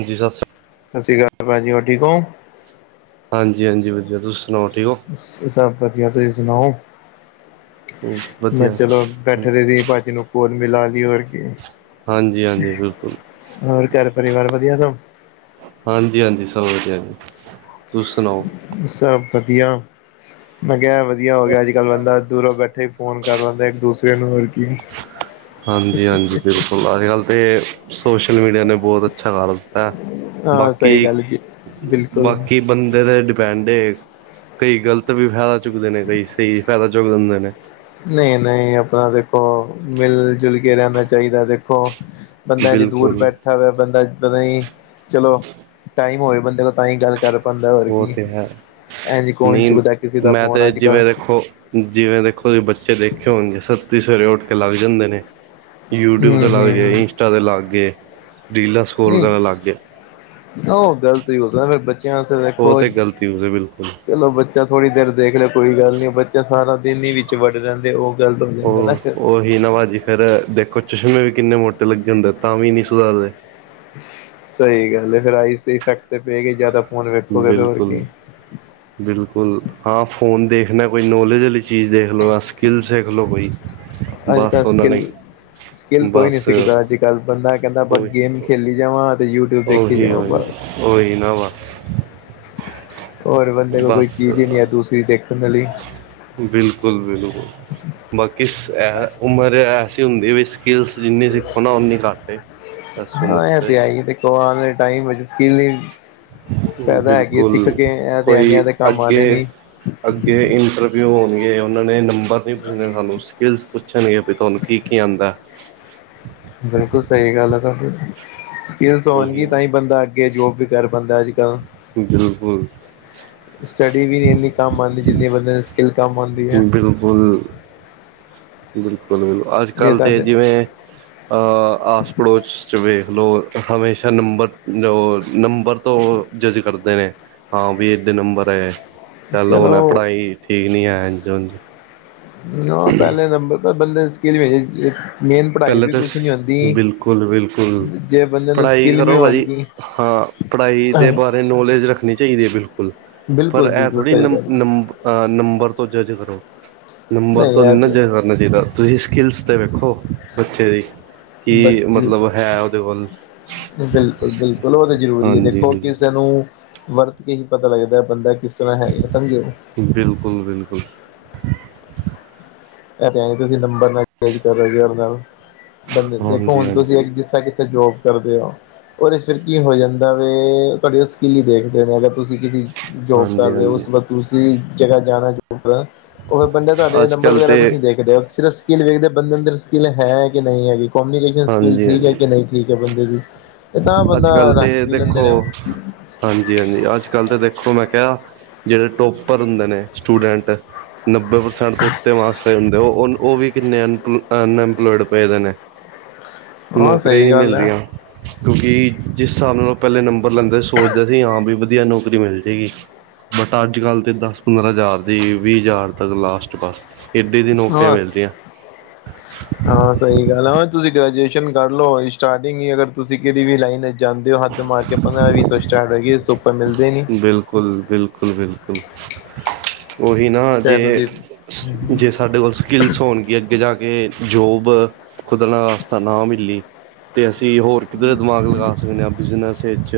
ਹਜੀ ਸਤਿ੍ਰੀ ਅਕਾਲ। ਸਤਿ ਸ਼੍ਰ ਅਕਾਲ ਭਾਜੀ, ਹੋਰ ਠੀਕ ਓ। ਹਾਂਜੀ -ਹਾਂਜੀ ਵਧਿਆ। ਤੁਸੀ ਸੁਣਾਓ ਠੀਕ ਹੋ? ਸਭ ਵਧੀਆ। ਤੁਸੀਂ ਸੁਣਾਓ? ਮੈਂ ਵਧੀਆ ਚਲੋ ਸਭ ਬੈਠਦੇ ਸੀ ਭਾਜੀ ਨੂੰ ਕੋਲ ਮਿਲਾ ਦੀ ਹੋਰ ਕੀ। ਹਾਂਜੀ- ਹਾਂਜੀ, ਬਿਲਕੁਲ। ਹੋਰ ਘਰ ਪਰਿਵਾਰ ਵਧੀਆ ਸਭ? ਹਾਂਜੀ- ਹਾਂਜੀ ਸਬ ਵਦੀਆ ਜੀ। ਤੁਸੀ ਸੁਨਾਓ? ਸਬ ਵਧਿਆ। ਮੈਂ ਕੇਆ ਐ ਵ ਵਧਿਆ ਹੋਗਯਾ। ਅੱਜ-ਕੱਲ ਬੰਦਾ ਦੂਰੋਂ ਬੈਠੇ ਈ ਫੋਨ ਕਰ ਲੈਂਦੈ ਇੱਕ- ਦੂਸਰੇ ਨੂੰ। ਹੋਰ ਕੀ। ਹਾਂਜੀ- ਹਾਂਜੀ, ਬਿਲਕੁਲ। ਅੱਜ-ਕੱਲ ਤੇ ਸੋਸ਼ਲ ਮੀਡੀਆ ਨੇ ਬੋਤ ਅੱਛਾ ਕਰ ਦਿ ਹਾਂ, ਹਾਂ ਸਹੀ ਬਾਕੀ, ਗੱਲ ਜੀ ਬਿਲਕੁਲ। ਬਾਕੀ ਬੰਦੇ ਤੇ ਡਿਪੈਂਡ ਏ। ਕਈ ਗਲਤ ਵੀ ਫੈਦਾ ਚੁੱਕਦੇ ਨੇ, ਕਈ ਸਈ ਫੈਦਾ ਚੋੱਕ ਦੇਂਦੇ ਨੇ। ਨਈ, ਨਈ ਅਪਨਾ ਦੇਖੋ ਮਿਲ-ਜੁਲ ਕੇ ਰੈਨਾ ਚਾਈਦੈ। ਦੇਖੋ ਬੰਦਾ ਏਨੀ ਦੂਰ ਬਿਲਕੁਲ ਬੈਠ ਬੈੱਠਾ ਹੋਵੇ ਬੰਦਾ ਪਤਾ ਨੀ, ਚਲੋ ਟਾਈਮ ਹੋਏ ਬੰਦੇ ਕੋਲ ਤਾਂ ਈ ਗੱਲ ਕਰ ਬੰਦਾ ਹੋਰ ਉਹ ਕੀ। ਤੇ ਹੈ ਐਂਜ ਕੌਨ ਨਹੀਂ ਚੁੱਕਦੈ ਕਿਸੇ ਦਾ ਮੈਂ ਫੋਨ ਤੇ ਅੱਜ-ਕੱਲ ਜਿਵੇਂ ਦੇਖੋ ਜਿਵੇਂ ਦੇਖੋ ਤੁਸੀ ਬੱਚੇ ਦੇਖੇ ਹੋਨਗੇ, ਸੱਤੀ ਸਵੇਰੇ ਓੱਠ ਕੇ ਲੱਗ ਜਾਂਦੇ ਨੇ। ਯੂਟਿਊਬ ਹੂੰ ਤੇ ਹੂੰ ਲੱਗਜੇ, ਹੂੰ ਇੰਸਟਾ ਤੇ ਲੱਗ ਗੇ, ਰੀਲਾਂ ਸਕੋਲ ਕਰਨ ਲੱਗਜੇ। ਓ ਗਲਤ ਈ ਹੋ ਸਕਦੇ ਬੱਚਯਾਂ ਆਸਤੇ ਉਹ ਦੇਖੋ ਤੇ ਗ਼ਲਤੀ ਉਸਦੀ ਬਿਲਕੁਲ। ਚਲੋ ਬੱਚਾ ਥੋੜੀ ਦੇਰ ਦੇਖਲੇ, ਕੋਈ ਗੱਲ ਨੀ ਓ ਬਚ ਬੱਚੇ ਸਾਰਾ ਦਿਨ ਈ ਵਿੱਚ ਵੜੇ ਰੈਂਦੇ, ਓ ਗਲਤ ਹੋ ਜਾਂਦਾ ਨਾ ਫੇਰ। ਇ ਨਾ ਭਾਜੀ ਫੇਰ ਦੇਖੋ ਚਸ਼ਮੇ ਵੀ ਕਿੰਨੇ ਮੋਟੇ ਲੱਗੇ ਹੁੰਦੇ ਤਾਂ ਵੀ ਨੀ ਸੁਧਾਰਦੇ। ਸਈ ਗੱਲ ਏ ਫੇਰ ਆਈਸ ਤੇ ਇਫੈਕਟ ਤੇ ਪਏਗਾ ਈ ਜਾਦਾ। ਬਿਲਕੁਲ, ਬਿਲਕੁਲ ਹਾਂ ਫੋਨ ਦੇਖਨਾ ਕੋਈ ਨੌਲੇਜ ਆਲੀ ਚੀਜ਼ ਦੇਖਲੋ ਯਾ ਸਕਿੱਲਸ ਦੇਖਲੋ ਕੋਈ। ਅੱਜ ਬੱਸ ਕੱਲ੍ਹ ਓਨਾਂ ਸਕਿੱਲ ਨੇ ਸਕਿੱਲ ਕੋਈ ਨੀ ਬਸ ਸਿੱਖਦਾ ਅੱਜ-ਕੱਲ। ਬੰਦਾ ਕੈਂਦਾ ਆਪਾ ਉਹੀ ਗੇਮ ਈ ਖੇਲੀ ਜਾਵਾਂ। ਫੇਰ ਯੂਟਿਊਬ ਦੇਖੀ ਜਾਵਾਂ ਬੱਸ। ਹੋਈ ਨਾ ਵੱਸ। ਔਰ ਬੰਦੇ ਕੋਲ ਕੋਈ ਬਸ ਚੀਜ਼ ਈ ਨੀ ਐ ਦੂਸਰੀ ਦੇਖਨ ਆਲੀ। ਬਿਲਕੁਲ- ਬਿਲਕੁਲ। ਬਾਕੀਸ ਐ। ਉਮਰ ਐਸੀ ਹੁੰਦੀ ਵੀ ਸਕਿੱਲਸ ਜਿੰਨੀ ਸਿੱਖੋ ਨਾ, ਓਨੀ ਘੱਟ ਏ। ਇਸ ਹਾਂ, ਉਮਰ ਐ ਤੇ ਹੈਈ ਏ, ਦੇਖੋ ਆਨ ਵਾਲੇ ਟਾਈਮ ਵਿੱਚ ਸਕਿੱਲ ਈ ਫੈਦਾ ਹੈਗੀ ਏ ਸਿੱਖ ਬਿਲਕੁਲ ਕੇ। ਐ ਤੇ ਐਨੀ ਕੋਈ ਐਦੇ ਕੰਮ ਅੱਗੇ ਆਨੇ ਨੀ। ਅੱਗੇ ਇੰਟਰਵਿਊ ਹੋਣਗੇ, ਉਹਨਾਂ ਨੇ ਨੰਬਰ ਨਹੀਂ ਪੁੱਛਣੇ ਸਾਨੂੰ, ਸਕਿੱਲਸ ਪੁੱਛਣਗੇ, ਵੀ ਤੁਆਨੂੰ ਕੀ-ਕੀ ਆਂਦਾ ਏ? ਬਿਲਕੁਲ ਸਈ ਗੱਲ ਆ ਤੁਆਡੀ, ਸਕਿਲਸ ਉਹੀ ਹੋਣਗੀ ਤਾਂ ਨਾ ਹੀ ਬੰਦਾ ਅਗੇ ਜੋਬ ਵੀ ਕਰ ਪਾਂਦਾ ਅੱਜ-ਕੱਲ੍ਹ। ਬਿਲਕੁਲ। ਸਟੱਡੀ ਵੀ ਨਈ ਇੰਨੀ ਕੰਮ ਆਉਂਦੀ, ਜਿੰਨੀ ਬੰਦੇ ਇਲਕਮ ਆਂਦੀ ਹੈ ਬਿਲਕੁਲ। ਬਿਲਕੁਲ-ਬਿਲਕੁਲ, ਅੱਜ ਜੇ ਕੱਲ੍ਹ ਤੇ ਤੁਹਾਡੇ ਜਿਵੇਂ ਅ ਆਸ ਪੜੋਸ ਚ ਵੇਖਲੋ, ਹਮੇਸ਼ਾ ਨੰਬਰ, ਜੋ ਨੰਬਰ ਤੋਂ ਜੱਜ ਕਰਦੇ ਨੇ, ਹਾਂ ਵੀ ਏੱਦੇ ਨੰਬਰ ਐ। ਚੱਲ ਹੁਣ ਐ ਚਲੋ ਪੜਾਈ ਠੀਕ ਨੀ ਐ, ਐਂਝ ਓਂਝ ਨਾ, ਪੈਲੇ ਨੰਬਰ ਤੇ ਬੰਦੇ ਦੀ ਸਕਿੱਲ ਵੇਖਨੀ [unintelligible] ਮੇਨ ਪੜਾਈ ਪਹਿਲੇ ਵੀ ਤਾਂ ਕੁਛ ਨੀ ਹੁੰਦੀ, ਬਿਲਕੁਲ ਬਿਲਕੁਲ ਜੇ ਬੰਦੇ ਨੂੰ ਪੜ੍ਹਾਈ ਸਕਿੱਲ ਵੀ ਕਰੋ ਭਾਜੀ ਹੋਨਗੀ ਹਾਂ, ਪੜਾਈ ਦੇ ਬਾਰੇ ਨੌਲੇਜ ਰੱਖਨੀ ਚਾਈਦੀ ਏ, ਬਿਲਕੁਲ। ਪਰ ਬਿਲਕੁਲ ਐ ਬਿਲਕੁਲ ਥੋੜੀ ਸਹੀ ਨੰ, ਗੱਲ ਹੈ ਨੰਬ ਹਾਂ, ਨੰਬਰ ਤੋ ਜੱਜ ਕਰੋ, ਨੰਬਰ ਨਹੀਂ ਤੋ ਨੀ ਇਹ ਨਾ ਤੇ [unintelligible] ਨਾ ਚਾਈਦਾ, ਤੁਸੀ ਸਕਿੱਲਸ ਤੇ ਵੇਖੋ, ਬੱਚੇ ਦੀ। ਕੀ ਬ ਮਤਲਬ ਹੈ ਓਦੇ ਕੋਲ? ਬਿਲਕੁਲ-ਬਿਲਕੁਲ, ਓ ਤੇ ਜ਼ਰੂਰੀ ਏ ਹਾਂਜੀ ਦੇਖੋ, ਹਾਂਜੀ ਕਿਸੇ ਨੂੰ ਵਰਤ ਕੇ ਈ ਪਤਾ ਲੱਗਦਾ ਹੈ ਬੰਦਾ ਕਿਸ ਤਰ੍ਹਾਂ ਹੈਗਾ? ਸਮਝੇ। ਬਿਲਕੁਲ-ਬਿਲਕੁਲ। ਏਹ ਤੇ ਹੈ ਤੁਸੀਂ ਨੰਬਰ ਨਾਲ ਜੱਜ ਕਰੋਗੇ [unintelligible] ਬੰਦੇ ਨ, ਦੇਖੋ ਹਾਂਜੀ ਹੁਣ ਤੁਸੀਂ ਹਾਂਜੀ ਇੱਕ ਜਿਸ ਤਰਾਂ ਕਿੱਥੇ ਜੋਬ ਕਰਦੇ ਹੋ, ਔਰੇ ਚ ਫਿਰ ਕੀ ਹੋ ਜਾਂਦਾ ਵੇ, ਤੁਆਡੀ ਉਹ ਸਕੀਲ ਈ ਦੇਖਦੇ ਨੇ, ਅਗਰ ਤੁਸੀਂ ਕਿਸੀ ਜੋਬ ਕਰ ਹਾਂਜੀ ਰਹੇ ਔ, ਹਾਂਜੀ ਉਸ ਵਕਤ ਤੁਸੀਂ ਜਗ੍ਹਾ ਜਾਣਾ ਜੋਬ, ਉਦੋਂ ਬੰਦੇ ਤੁਆਡੇ ਅੱਜ ਨੰਬਰ ਕੱਲ੍ਹ ਵਗੈਰਾ ਤੇ ਕੁਛ ਨੀ ਦੇੇਖਦੇ ਉਹ, ਸਿਰਫ ਸਕਿੱਲ ਵੇਖਦੇ ਹੋ, ਬੰਦੇ ਅੰਦਰ ਸਕਿੱਲ ਹੈ ਕਿ ਨਹੀਂ ਹੈਗੀ? ਕੋਮਿਊਨੀਕੇਸ਼ਨ ਸਕਿੱਲ ਹਾਂਜੀ ਠੀਕ ਹੈ ਹਾਂਜੀ ਕਿ ਨਹੀਂ? ਠੀਕ ਐ ਬੰਦੇ ਦੀ। ਤੇ ਤਾਂ ਅੱਜ ਬੰਦਾ ਕੱਲ੍ਹ ਤੇ ਰੱਖ ਵੀ ਲੈਂਦੇ ਦੇਖੋ ਨੇ ਉਹ ਹਾਂਜੀ-ਹਾਂਜੀ, ਅੱਜ ਕੱਲ ਤੇ ਦੇਖੋ ਮੈਂ ਕਿਆ, ਜਿਹੜੇ ਟੋਪਰ ਹੁੰਦੇ ਨੇ ਸਟੂਡੈਂਟ ਨੱਬੇ ਪ੍ਰਸੈਂਟ ਤੋ ਊਤੇ ਮਾਕਸ ਚਾਹਿਏ ਹੁੰਦੇ, ਉਹ-ਉਹ ਵੀ ਕਿੰਨੇ ਅਨ ਅਨਐੰਪਲੋਇਡ ਪਏ ਦੇ ਨੇ। ਹਾਂ ਨੌਕਰੀਆਂ ਈ ਸਹੀ ਨਹੀਂ ਮਿਲ ਗੱਲ ਹੈ ਦੀਆਂ। ਕਿਉਂਕਿ ਜਿਸ ਸਾਬ ਨਾਲ ਪਹਿਲੇ ਨੰਬਰ ਲੈਂਦੇ, ਸੋਚਦੇ ਸੀ ਹਾਂ, ਬਈ ਵਧੀਆ ਨੌਕਰੀ ਮਿਲ ਜੇਗੀ। ਬਟ ਅੱਜ ਕੱਲ੍ਹ ਤੇ ਦਸ ਪੰਦਰਾਂ ਹਜ਼ਾਰ ਦੀ, ਵੀਹ ਹਜ਼ਾਰ ਤੱਕ ਲਾਸਟ ਬਸ। ਏਡੇ ਦੀ ਨੌਕਰੀਆਂ ਬਸ, ਮਿਲ ਰਹੀਆਂ ਆ ਸਹੀ ਗੱਲ ਹੈ, ਹਾਂ ਤੁਸੀਂ ਗ੍ਰੈਜੂਏਸ਼ਨ ਕਰ ਲਓ, ਸਟਾਰਟਿੰਗ ਈ ਅਗਰ ਤੁਸੀਂ ਕਿਹੜੀ ਵੀ ਲਾਈਨ ਜਾਂਦੇ ਹੋ ਹੱਦ ਮਾਰ ਕੇ, ਪੰਦਰਾਂ ਵੀਹ ਤੋਂ ਸਟਾਰਟ ਹੋਏਗੀ, ਇਸੁੱਪ ਮਿਲਦੀ ਨੀ। ਬਿਲਕੁਲ-ਬਿਲਕੁਲ-ਬਿਲਕੁਲ। ਔਹੀ ਨਾ ਚਾਹੇ ਜੇ, ਤੁਸੀਂ ਜੇ ਸਾਡੇ ਕੋਲ ਸਕਿਲਸ ਹੋਣਗੀ ਅੱਗੇ ਜਾ ਕੇ, ਜੋਬ ਖੁਦ ਨਾ ਆਸਤਾ ਨਾ ਮਿਲੀ ਤੇ ਅਸੀਂ ਹੋਰ ਕਿੱਧਰੇ ਦਿਮਾਗ ਲਗਾ ਸਕਣੇ ਆ, ਬਿਜ਼ਨਸ ਇਚ,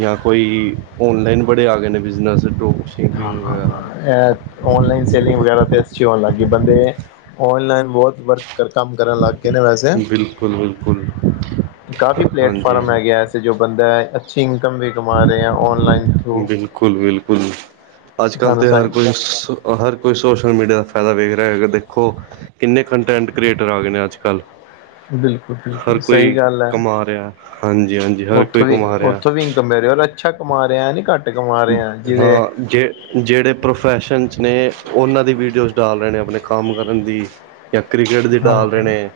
ਯਾ ਕੋਈ ਔਨਲਾਈਨ ਬੜੇ ਆ ਗਏ ਨੇ ਬਿਜ਼ਨਜ਼, ਟੋਕਸ ਹਾਂ-ਹਾਂ-ਹਾਂ ਏਹ ਔਨਲਾਈਨ ਸੈਲਿੰਗ ਵਗੈਰਾ ਤੇ ਅੱਛੀ ਹੋਣ ਲੱਗ ਗੀ, ਬੰਦੇ ਔਨਲਾਈਨ ਬਹੋਤ ਵਰਕ ਕਰ, ਕੰਮ ਕਰਨ ਲੱਗ ਗਏ ਨੇ ਵੈਸੇ ਬਿਲਕੁਲ-ਬਿਲਕੁਲ। ਕਾਫੀ ਪਲੇਟਫਾਰਮ ਹੈਗੇ ਐਸੇ ਜੋ ਬੰਦਾ, ਅੱਛੀ ਇਨਕਮ ਵੀ ਕਮਾ ਰਿਹਾ ਹੈ, ਔਨਲਾਈਨ ਥਰੂ। ਬਿਲਕੁਲ-ਬਿਲਕੁਲ। ਅਜ ਕੱਲ ਤੁਹਾਨੂੰ ਤੇ ਹਰ ਕੋਈ ਸੋ, ਹਰ ਕੋਈ ਸੋਸ਼ਲ ਮੀਡੀਆ ਦਾ ਫਾਇਦਾ ਵੇਖ ਰਿਆ ਹੈਗਾ ਦੇਖੋ। ਕਿੰਨੇ ਕੰਟੈਂਟ ਕ੍ਰੀਏਟਰ ਆ ਗਏ ਨੇ ਅੱਜ-ਕੱਲ੍ਹ। ਬਿਲਕੁੱਲ-ਬਿਲਕੁੱਲ ਸਹੀ ਗੱਲ ਹੈ। ਕਮਾ ਰਿਹਾ ਹਾਂਜੀ ਹਾਂਜੀ ਹਰ ਕੋਈ ਉਥੋਂ ਵੀ ਕਮਾ ਰਿਹਾ ਉਥੋਂ ਵੀ ਇਨਕਮ ਮੇਰੇ ਰਿਹਾ ਅੱਛਾ ਕਮਾ ਰਿਹਾ ਨੀ, ਘੱਟ ਕਮਾ ਰਿਹਾ ਹਾਂ ਜਿਹਦੇ ਜੇ ਜਿਹੜੇ ਪ੍ਰੋਫੈਸ਼ਨਸ ਨੇ ਉਹਨਾਂ ਦੀ ਵੀਡੀਓਜ਼ ਡਾਲ ਰਹੇ ਨੇ ਆਪਣੇ ਕੰਮ ਕਰਨ ਦੀ ਜਾਂ ਕ੍ਰਿਕਟ ਦੀ ਹਾਂ ਡਾਲ ਰਹੇ ਨੇ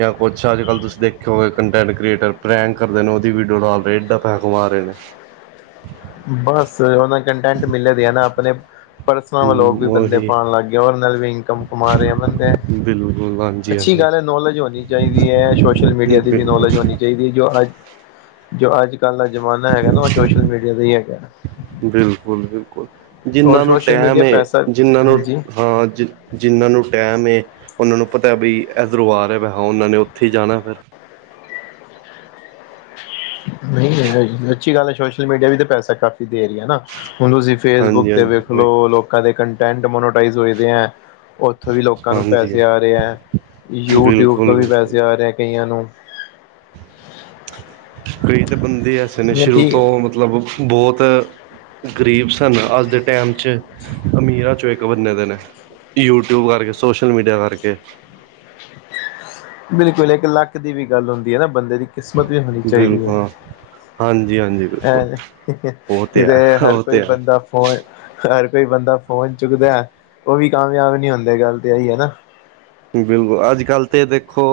ਜਾਂ ਕੁਛ ਅੱਜ ਕੱਲ ਤੁਸੀਂ ਦੇਖੋ ਹੋ ਕੰਟੈਂਟ ਕ੍ਰੀਏਟਰ ਪ੍ਰੈਂਕ ਕਰਦੇ ਨੇ ਉਹਦੀ ਵੀਡੀਓ ਡਾਲ ਰਹੇ ਏਦਾ ਪੈਸਾ ਕਮਾ ਰਹੇ ਨੇ। ਬਸ ਉਹ ਨਾ ਕੰਟੈਂਟ ਮਿਲੇ ਦੇ ਐ ਨਾ ਆਪਣੇ ਪਰਸਨਲ ਵਲੋਗ ਵੀ ਬੰਦੇ ਉਹੀ ਪਾਉਣ ਲੱਗ ਗਏ। ਕਿ ਉਹਦੇ ਨਾਲ ਵੀ ਇਨਕਮ ਕਮਾ ਰਹੇ ਆ ਬੰਦੇ ਬਿਲਕੁਲ ਹਾਂਜੀ ਅੱਛੀ ਹਾਂਜੀ ਗੱਲ ਹੈ ਨੌਲੇਜ ਹੋਣੀ ਚਾਹੀਦੀ ਹੈ ਸੋਸ਼ਲ ਮੀਡੀਆ ਦੀ ਵੀ ਬਿਲਕੁਲ ਨੌਲੇਜ ਹੋਣੀ ਚਾਹੀਦੀ ਜੋ ਅੱਜ, ਜੋ ਅੱਜ ਕੱਲ੍ਹ ਦਾ ਜ਼ਮਾਨਾ ਹੈਗਾ ਨਾ, ਉਹ ਸੋਸ਼ਲ ਮੀਡ ਬਿਲਕੁਲ-ਬਿਲਕੁਲ, ਔਰ ਜਿੰਨਾਂ ਨੂੰ ਸੋਸ਼ਲ ਟੈਮ ਮੀਡੀਆ ਏ ਪੈਸਾ ਜਿੰਨਾਂ ਨੂੰ ਹਾਂਜੀ ਹਾਂ ਜਿ ਜਿਹਨਾਂ ਨੂੰ ਟੈਮ ਏ ਉਹਨਾਂ ਨੂੰ ਪਤਾ ਬਈ ਐਦਰੋ ਆ ਰਿਹਾ ਵੈ, ਹਾਂ ਉਹਨਾਂ ਨੇ ਉੱਥੇ ਹੀ ਜਾਣਾ ਫਿਰ। ਨਹੀਂ ਇਹ ਅੱਛੀ ਗੱਲ ਹੈ ਸੋਸ਼ਲ ਮੀਡੀਆ ਵੀ ਤਾਂ ਪੈਸਾ ਕਾਫ਼ੀ ਦੇ ਰਹੀ ਹੈ ਨਾ ਹੁਣ ਤੁਸੀਂ ਫੇਸਬੁੱਕ ਹਾਂਜੀ ਤੇ ਹਾਂਜੀ ਵੇਖ ਲੋ ਕੋਈ ਲੋਕਾਂ ਦੇ ਕੰਟੈਂਟ ਮੋਨੋਟਾਈਜ਼ ਹੋਏਦੇ ਹੈ। ਔ ਉੱਥੋਂ ਵੀ ਲੋਕਾਂ ਨੂੰ ਹਾਂਜੀ ਪੈਸੇ ਆ ਹਾਂਜੀ ਰਹੇ ਹੈ, ਯੂਟਿਊਬ ਤੋਂ ਬਿਲਕੁਲ ਵੀ ਬਿਲਕੁਲ ਪੈਸੇ ਆ ਰਹੇ ਹੈ ਕਈਆਂ ਨੂੰ। ਕਈ ਤਾਂ ਬੰਦੇ ਐਸੇ ਨੇ ਸ਼ੁਰੂ ਠੀਕ ਤੋਂ ਮਤਲਬ ਬੋਤ ਗਰੀਬ ਸਨ ਅੱਜ ਦੇ ਟੈਮ 'ਚ। ਅਮੀਰਾ ਚੋਂ ਇੱਕ ਬੰਨੇ ਦੇ ਨੇ, ਯੂਟਿਊਬ ਕਰਕੇ ਸੋਸ਼ਲ ਮੀਡੀਆ ਕਰਕੇ। ਬਿਲਕੁਲ, ਇੱਕ ਲੱਕ ਦੀ ਵੀ ਗੱਲ ਹੁੰਦੀ ਹੈ ਨਾ ਬੰਦੇ ਦੀ ਕਿਸਮਤ ਵੀ ਹੋਣੀ ਚਾਹੀਦੀ ਹੈ। ਬਿਲਕੁਲ ਹਾਂਜੀ ਹਾਂਜੀ ਬਿਲਕੁਲ ਐਵੇਂ, ਉਹ ਤੇ ਇਹਦੇ ਹੈ ਹਰ ਉਹ ਤੇ ਕੋਈ ਹੈ ਬੰਦਾ ਫੋਨ ਹਰ ਕੋਈ ਬੰਦਾ ਫੋਨ ਚੁੱਕਦਾ ਉਹ ਵੀ ਕਾਮਯਾਬ ਨਹੀਂ ਹੁੰਦੇ ਗੱਲ ਤਾਂ ਇਹੀ ਹੈ ਨਾ ਬਿਲਕੁੱਲ ਅੱਜ ਕੱਲ੍ਹ ਤੇ ਦੇਖੋ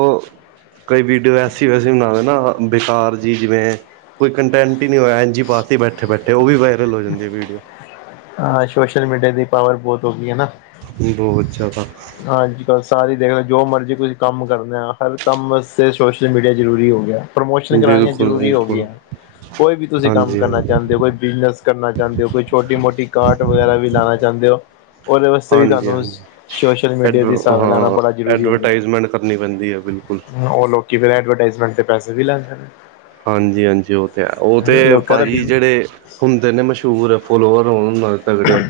ਕੋਈ ਵੀਡੀਓ ਐਸੀ ਵੈਸੀੇ ਬਣਾਵੇ ਨਾ ਬੇਕਾਰ ਜੀ ਜਿਵੇਂ ਕੋਈ ਕੰਟੈਂਟ ਕੁਝ ਨਹੀਂ ਹੋਇਆ ਪਾਤੀ ਬੈਠੇ ਬੈਠੇ ਉਹ ਵੀ ਵਾਇਰਲ ਹੋ ਜਾਂਦੀ ਵੀਡੀਓ ਹਾਂ ਸੋਸ਼ਲ ਮੀਡੀਆ ਦੀ ਪਾਵਰ ਬਹੁਤ ਹੋ ਗਈ ਹੈਨਾ। ਬਹੁਤ ਜ਼ਿਆਦਾ ਅੱਜ ਕੱਲ੍ਹ ਸਾਰੀ ਦੇਖ ਲੋ ਜੋ ਮਰਜ਼ੀ ਕੁੱਛ ਕੰਮ ਕਰਦੇ ਹਾਂ, ਹਰ ਕੰਮ 'ਤੇ ਸੋਸ਼ਲ ਮੀਡੀਆ ਜ਼ਰੂਰੀ ਹੋ ਗਿਆ ਪ੍ਰਮੋਸ਼ਨ ਕਰਾਉਣੀਆਂ ਬਿਲਕੁਲ ਜ਼ਰੂਰੀ ਹੋ ਗਈ ਬਿਲਕੁਲ ਆਂ। ਕੋਈ ਵੀ ਤੁਸੀਂ ਕੰਮ ਹਾਂਜੀ ਕਰਨਾ ਹਾਂਜੀ ਚਾਹੁੰਦੇ ਹੋ ਕੋਈ ਬਿਜ਼ਨਸ ਕਰਨਾ ਚਾਹੁੰਦੇ ਹੋ ਕੋਈ ਛੋਟੀ ਮੋਟੀ ਕਾਰਟ ਰਟ ਵਗੈਰਾ ਵੀ ਲਾਉਣਾ ਚਾਹੁੰਦੇ ਹੋ ਉਹਦੇ ਵਾਸਤੇ ਵੀ ਤੁਹਾਨੂੰ ਸੋਸ਼ਲ ਮੀਡੀਆ ਦੀ ਐਡਵ ਸਹਾਰਾ ਲੈਣਾ ਹਾਂ ਬੜਾ ਜ਼ਰੂਰੀ ਹੋ ਗਿਆ ਐਡਵਰਟਾਈਜ਼ਮੈਂਟ ਕਰਨੀ ਪੈਂਦੀ ਹੈ ਬਿਲਕੁੱਲ ਉਹ ਲੋਕੀ ਫਿਰ ਐਡਵਰਟਾਈਜ਼ਮੈਂਟ ਦੇ ਪੈਸੇ ਵੀ ਲੈਂਦੇ ਨੇ। ਹਾਂਜੀ-ਹਾਂਜੀ ਉਹ ਤੇ ਹੈ ਉਹ ਤੇ ਲੋਕਾਂ ਦਾ ਭਾਜੀ ਬਿਜ ਜਿਹੜੇ ਹੁੰਦੇ ਨੇ ਮਸ਼ਹੂਰ ਹੈ ਫਲੋਵਰ ਹੋਨ ਨਾਲ ਤਗੜੇ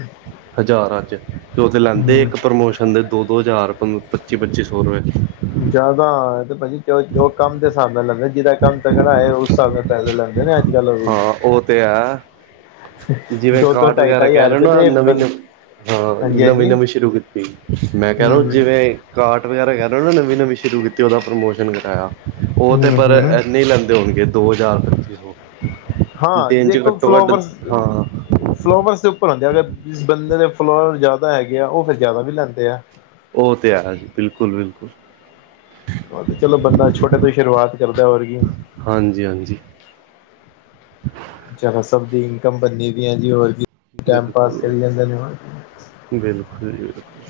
ਹਜ਼ਾਰਾਂ 'ਚੱ ਤੇ ਉਹ ਤੇ ਲੈਂਦੇ ਹੂੰ ਇੱਕ ਪ੍ਰਮੋਸ਼ਨ ਦੇ ਦੋ-ਦੋ ਹਜ਼ਾਰ ਪਨ ਪੱਚੀ ਪੱਚੀ ਸੌ ਰੁਪਏ। ਜ਼ਿਆਦਾ ਆ ਤੇ ਭਾਜੀ ਉਹ ਕੰਮ ਦੇ ਹਿਸਾਬ ਨਾਲ ਲੈਂਦੇ ਜਿਹਦਾ ਕੰਮ ਤਾਂ ਤਗੱੜਾ ਹੈਏ ਉਸ ਹਿਸਾਬ ਨਾਲ ਪੈਸੇ ਲੈਂਦੇ ਨੇ ਅੱਜ ਕੱਲ੍ਹ ਉਹ ਵੀ ਹਾਂ ਉਹ ਤੇ ਹੈ ਜਿਵੇਂ ਦੋ ਦੋ ਕਾਰਟ ਢਾਈ ਵਗੈਰਾ ਢਾਈ ਕਹਿ ਹਜ਼ਾਰ ਲੋ ਰੁਪਏ ਨਾ ਤੇ ਨਵੀਂ-ਨਵੀਂ ਹਾਂ ਹਾਂਜੀ ਨਵੀਂ ਹਾਂਜੀ ਨਵੀਂ ਸ਼ੁਰੂ ਕੀਤੀ ਮੈਂ ਕਹਿ ਰਹੇ ਹੂੰ ਜਿਵੇਂ ਕਾਰਟ ਵਗੈਰਾ ਕਹਿ ਰਹੇ ਨਾ ਨਵੀਂ ਨਵੀਂ ਸ਼ੁਰੂ ਕੀਤੀ ਉਹਦਾ ਪ੍ਰਮੋਸ਼ਨ ਕਰਇਆ। ਹੂੰ। ਪਰ ਹੂੰ ਇੰਨੇ ਲੈਂਦੇ ਹੋਣਗੇ ਦੋ ਹਜ਼ਾਰ ਪੱਚੀ ਸੋ ਹਾਂ ਦੇਖੋ ਫਲੋਵਰਸ ਹਾਂ ਫਲੋਵਰਸ ਉਪ ਪਰ ਹੂੰਦੇ ਅਗਰ ਜਿਸ ਬੰਦੇ ਦੇ ਫਲੋਅਰ ਜ਼ਿਆਦਾ ਹੈਗੇ ਆ ਉਹ ਫਿਰ ਜ਼ਿਆਦਾ ਵੀ ਲੈਂਦੇ ਆ। ਉਹ ਤੇ ਹੈ ਜੀ ਬਿਲਕੁੱਲ-ਬਿਲਕੁੱਲ ਉਹ ਤੇ ਚਲੋ ਬੰਦਾ ਛੋਟੇ ਤੋਂ ਹੀ ਸ਼ੁਰੂਆਤ ਕਰਦਾ ਹੋਰ ਕੀ ਹਾਂਜੀ-ਹਾਂਜੀ ਜਰਾ ਸਭ ਦੀ ਇਨਕਮ ਬਨਦੀ ਐ ਜੀ ਹੋਰ ਕੀ ਟਾਈਮ ਪਾਸ ਬਿਲਕੁਲ ਕਰੀ ਜਾਂਦੇ ਨੇ ਬਸ ਬਿਲਕੁਲ ਜੀ ਬਿਲਕੁਲ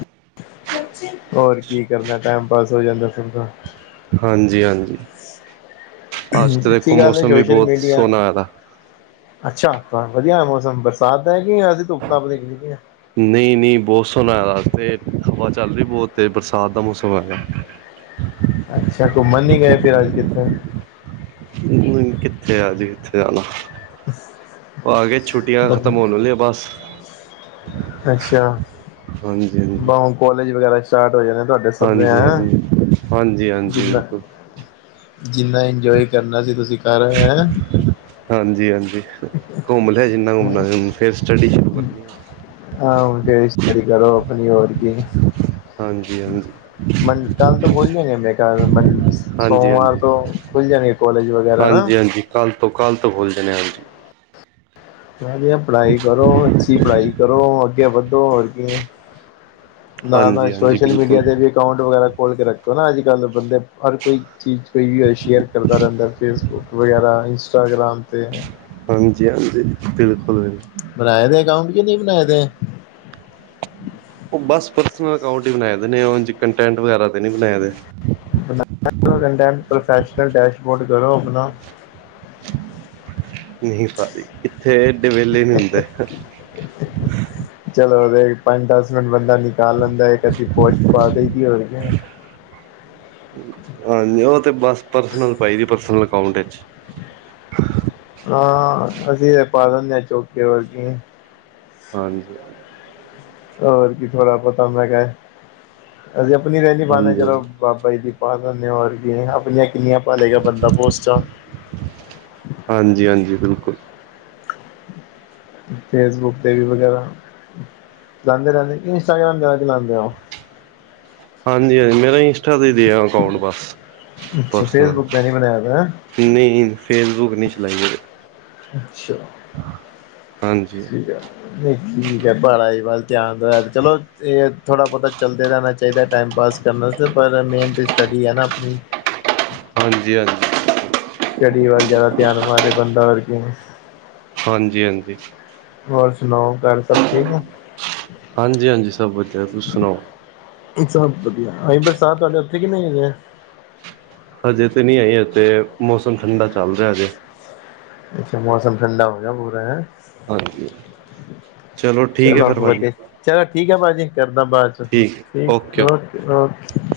ਹੋਰ ਕੀ ਕਰਨਾ ਟਾਈਮ ਪਾਸ ਹੋ ਜਾਂਦਾ ਸਭ ਦਾ ਹਾਂਜੀ-ਹਾਂਜੀ, ਅੱਜ ਤਾਂ ਦੇਖੋ ਅੱਛੀ ਗੱਲ ਹੈ ਮੌਸਮ ਵੀ ਸੋਸ਼ਲ ਬਹੁਤ ਮੀਡੀਆ ਸੋਹਣਾ ਹੈਗਾ, ਅੱਛਾ, ਵਧੀਆ ਮੌਸਮ ਬਰਸਾਤ ਹੈਗੀ, ਅਸੀਂ ਧੁੱਪ ਧਾਪ ਦਿਖਦੀ ਹਾਂ। ਨਹੀਂ- ਨਹੀਂ ਬਹੁਤ ਸੋਹਣਾ ਹੈ ਤੇ ਅੱਜ ਹਵਾ ਚੱਲ ਰਹੀ ਬਹੁਤ ਤੇ ਬਰਸਾਤ ਦਾ ਮੌਸਮ ਹੈਗਾ ਅੱਛਾ ਘੁੰਮਣ ਨਹੀਂ ਗਏ ਫਿਰ ਅਜ ਕਿਤੇ, ਕਿੱਥੇ ਆਜੀ ਕਿੱਥੇ ਜਾਣਾ। ਆ ਗਏ, ਛੁੱਟੀਆਂ ਖ਼ਤਮ ਹੋਣ ਵਾਲੀਆ ਬਸ ਅੱਛਾ, ਹਾਂਜੀ ਹਾਂਜੀ ਬਸ ਹੁਣ ਕਾਲਜ ਵਗੈਰਾ ਸਟਾਰਟ ਹੋ ਜਾਣੇ, ਤੁਹਾਡੇ ਸਬਜ਼ ਹਾਂਜੀ ਹਾਂਜੀ ਹਾਂਜੀ ਹਾਂਜੀ ਜਿੰਨਾ ਬਿਲਕੁਲ ਜਿੰਨਾ ਇੰਜੋਏ ਕਰਨਾ ਸੀ ਤੁਸੀਂ ਕਰ ਆਏ ਹੈੰ ਹਾਂਜੀ -ਹਾਂਜੀ ਘੁੰਮ ਲਿਆ ਜਿੰਨਾ ਘੁੰਮਣਾ, ਫਿਰ ਸਟੱਡੀ ਸ਼ੁਰੂ ਕਰਨੀ ਆ ਆਹੋ ਹੁਣ ਫਿਰ ਸਟਡੀ ਕਰੋ, ਆਪਣੀ ਹੋਰ ਕੀ ਹਾਂਜੀ ਹਾਂਜੀ ਹਾਂਜੀ ਕੱਲ ਤੋਂ ਖੁੱਲ ਜਾਏਗੇ ਮੈਂ ਕਿਹਾ ਕੱਲ ਹਾਂਜੀ ਸੋਮਵਾਰ ਤੋਂ ਖੁੱਲ ਜਾਣਗੇ ਕਾਲਜ ਵਗੈਰਾ ਹਨਾ ਹਾਂਜੀ ਹਾਂਜੀ ਕੱਲ੍ਹ ਤੋਂ ਕੱਲ੍ਹ ਤੋਂ ਖੁੱਲ ਜਾਣੇ, ਹਾਂਜੀ ਮੈਂ ਕਿਹਾ ਵਧੀਆ ਪੜ੍ਹਾਈ ਕਰੋ, ਅੱਛੀ ਪੜ੍ਹਾਈ ਕਰੋ, ਅੱਗੇ ਵਧੋ ਹੋਰ ਕੀ ਨਾਲ- ਨਾਲ ਹਾਂਜੀ ਹਾਂਜੀ ਸੋਸ਼ਲ ਮੀਡੀਆ ਬਿਲਕੁਲ ਤੇ ਵੀ ਅਕਾਊਂਟ ਵਗੈਰਾ ਖੋਲ ਕੇ ਰੱਖੋ ਨਾ ਅੱਜ- ਕੱਲ ਬੰਦੇ ਹਰ ਕੋਈ ਚੀਜ਼ ਕੋਈ ਸ਼ੇਅਰ ਕਰਦਾ ਰਹਿੰਦਾ ਫੇਸਬੁੱਕ ਵਗੈਰਾ ਇੰਸਟਾਗ੍ਰਾਮ ਤੇ ਹਾਂਜੀ -ਹਾਂਜੀ, ਬਿਲਕੁਲ ਬਣਾਏ ਦੇ ਅਕਾਊਂਟ ਕਿ ਨਹੀਂ ਬਣਾਏ ਦੇ ਉਹ ਬਸ ਪਰਸਨਲ ਅਕਾਊਂਟ ਹੀ ਬਣਾਏ ਨੇ ਉਂਝ ਕੰਟੈਂਟ ਵਗੈਰਾ ਨ ਬਣਾਏ ਦੇ ਬ ਕੰਟੈਂਟ ਪ੍ਰੋਫੈਸ਼ਨਲ ਡੈਸ਼ਬੋਰਡ ਕਰੋ ਆਪਣਾ, ਨਹੀਂ ਭਾਜੀ, ਕਿੱਥੇ ਐਡੇ ਵਿਹਲੇ ਨੀ ਹੁੰਦੇ। ਚਲੋਦੇ ਪੰਜ ਦਸ ਮਿੰਟ ਬੰਦਾ ਨਿਕਾਲ ਲੈਂਦਾ ਹੈ ਇਕ ਅਧੀ ਪੋਸਟ ਪਾ ਦੇਈ ਹੋ, ਹਾਂਜੀ ਉਹ ਤੇ ਬਸ ਪਰਸਨਲ ਪਾਈ ਦੀ ਪਰਸਨਲ ਅਕਾਊਂਟ ਵਿੱਚ ਹਾਂ ਅਸੀਂ ਤੇ ਪਾ ਦਿੰਦੇ ਹਾਂ ਚੌਕੀ ਵਰਗੀ ਹਾਂਜੀ ਹੋਰ ਕੀ ਥੋੜ੍ਹਾ ਪਤਾ ਮੈਂ ਕਿਹਾ, ਅਸੀਂ ਆਪਣੀ ਰਹਿ ਨ ਪਾਉਦੇ ਹਾਂਜੀ ਚਲੋ। ਬਾਬਾ ਜੀ ਦੀ ਪਾ ਦੇ ਹੋਰ ਵੀ ਆਪਣੀਆਂ ਕਿੰਨੀਆਂ ਪਾ ਲਏਗਾ ਬੰਦਾ ਪੋਸਟਾਂ ਹਾਂਜੀ- ਹਾਂਜੀ, ਬਿਲਕੁਲ, [inaudible] ਫੇਸਬੁੱਕ ਤੇ ਵੀ ਵਗੈਰਾ, ਚਲਾਉਂਦੇ ਰਹਿੰਦੇ ਇੰਸਟਾਗ੍ਰਾਮ ਚਲਾਉਂਦੇ ਆ ਉਹ ਹਾਂਜੀ- ਹਾਂਜੀ ਮੇਰਾ ਇੰਸਟਾ ਤੇ ਹੀ ਦੇ ਆ ਅਕਾਊਂਟ ਬਸ ਅੱਛਾ ਪਰਸਨਲ ਫੇਸਬੁੱਕ ਤੇ ਨਹੀਂ ਬਣਾਇਆ ਤਾਂ, ਨਹੀਂ, ਫੇਸਬੁੱਕ ਨਹੀਂ ਚਲਾਈ ਹੈ। ਅੱਛਾ, ਹਾਂਜੀ, ਨਹੀਂ ਠੀਕ ਠੀਕ ਹੈ, ਘਰ ਆਲੀ ਵੱਲ ਧਿਆਨ ਦਿਓ ਤੇ ਚਲੋ। ਇਹ ਥੋੜ੍ਹਾ ਬਹੁਤਾ ਚੱਲਦਾ ਰਹਿਣਾ ਚਾਹੀਦਾ ਟਾਈਮ ਪਾਸ ਕਰਨ ਵਾਸਤੇ, ਪਰ ਮੇਨ ਤਾਂ ਸਟੱਡੀ ਹੈ ਨਾ ਆਪਣੀ [inaudible] ਹਾਂਜੀ- ਹਾਂਜੀ, ਸਟੱਡੀ ਵੱਲ ਜ਼ਿਆਦਾ ਧਿਆਨ ਮਾਰੇ ਬੰਦਾ, ਹੋਰ ਕੀ, ਹਾਂਜੀ- ਹਾਂਜੀ, ਹੋਰ ਸੁਣਾਓ ਘਰ ਸਭ ਠੀਕ ਆ? ਹਾਂਜੀ ਹਾਂਜੀ ਸਭ ਵਧੀਆ ਤੁਸੀਂ ਸੁਣਾਓ ਸਭ ਵਧੀਆ ਆਈ ਬਰਸਾਤ ਤੁਹਾਡੇ ਉੱਥੇ ਕਿ ਨਹੀਂ ਹਜੇ। ਹਜੇ ਤਾਂ ਨਹੀਂ ਆਈ ਐਥੇ, ਮੌਸਮ ਠੰਡਾ ਚੱਲ ਰਿਹਾ ਹਜੇ। ਅੱਛਾ ਮੌਸਮ ਠੰਡਾ ਹੋ ਗਿਆ ਪੂਰਾ ਹੈ। ਹਾਂਜੀ, ਚਲੋ ਠੀਕ ਹੈ ਫਿਰ ਭਾਜੀ, ਚਲ ਠੀਕ ਹੈ ਭਾਜੀ, ਕਰਦਾ ਬਾਅਦ 'ਚ ਠੀਕ ਓਕੇ -ਓਕੇ,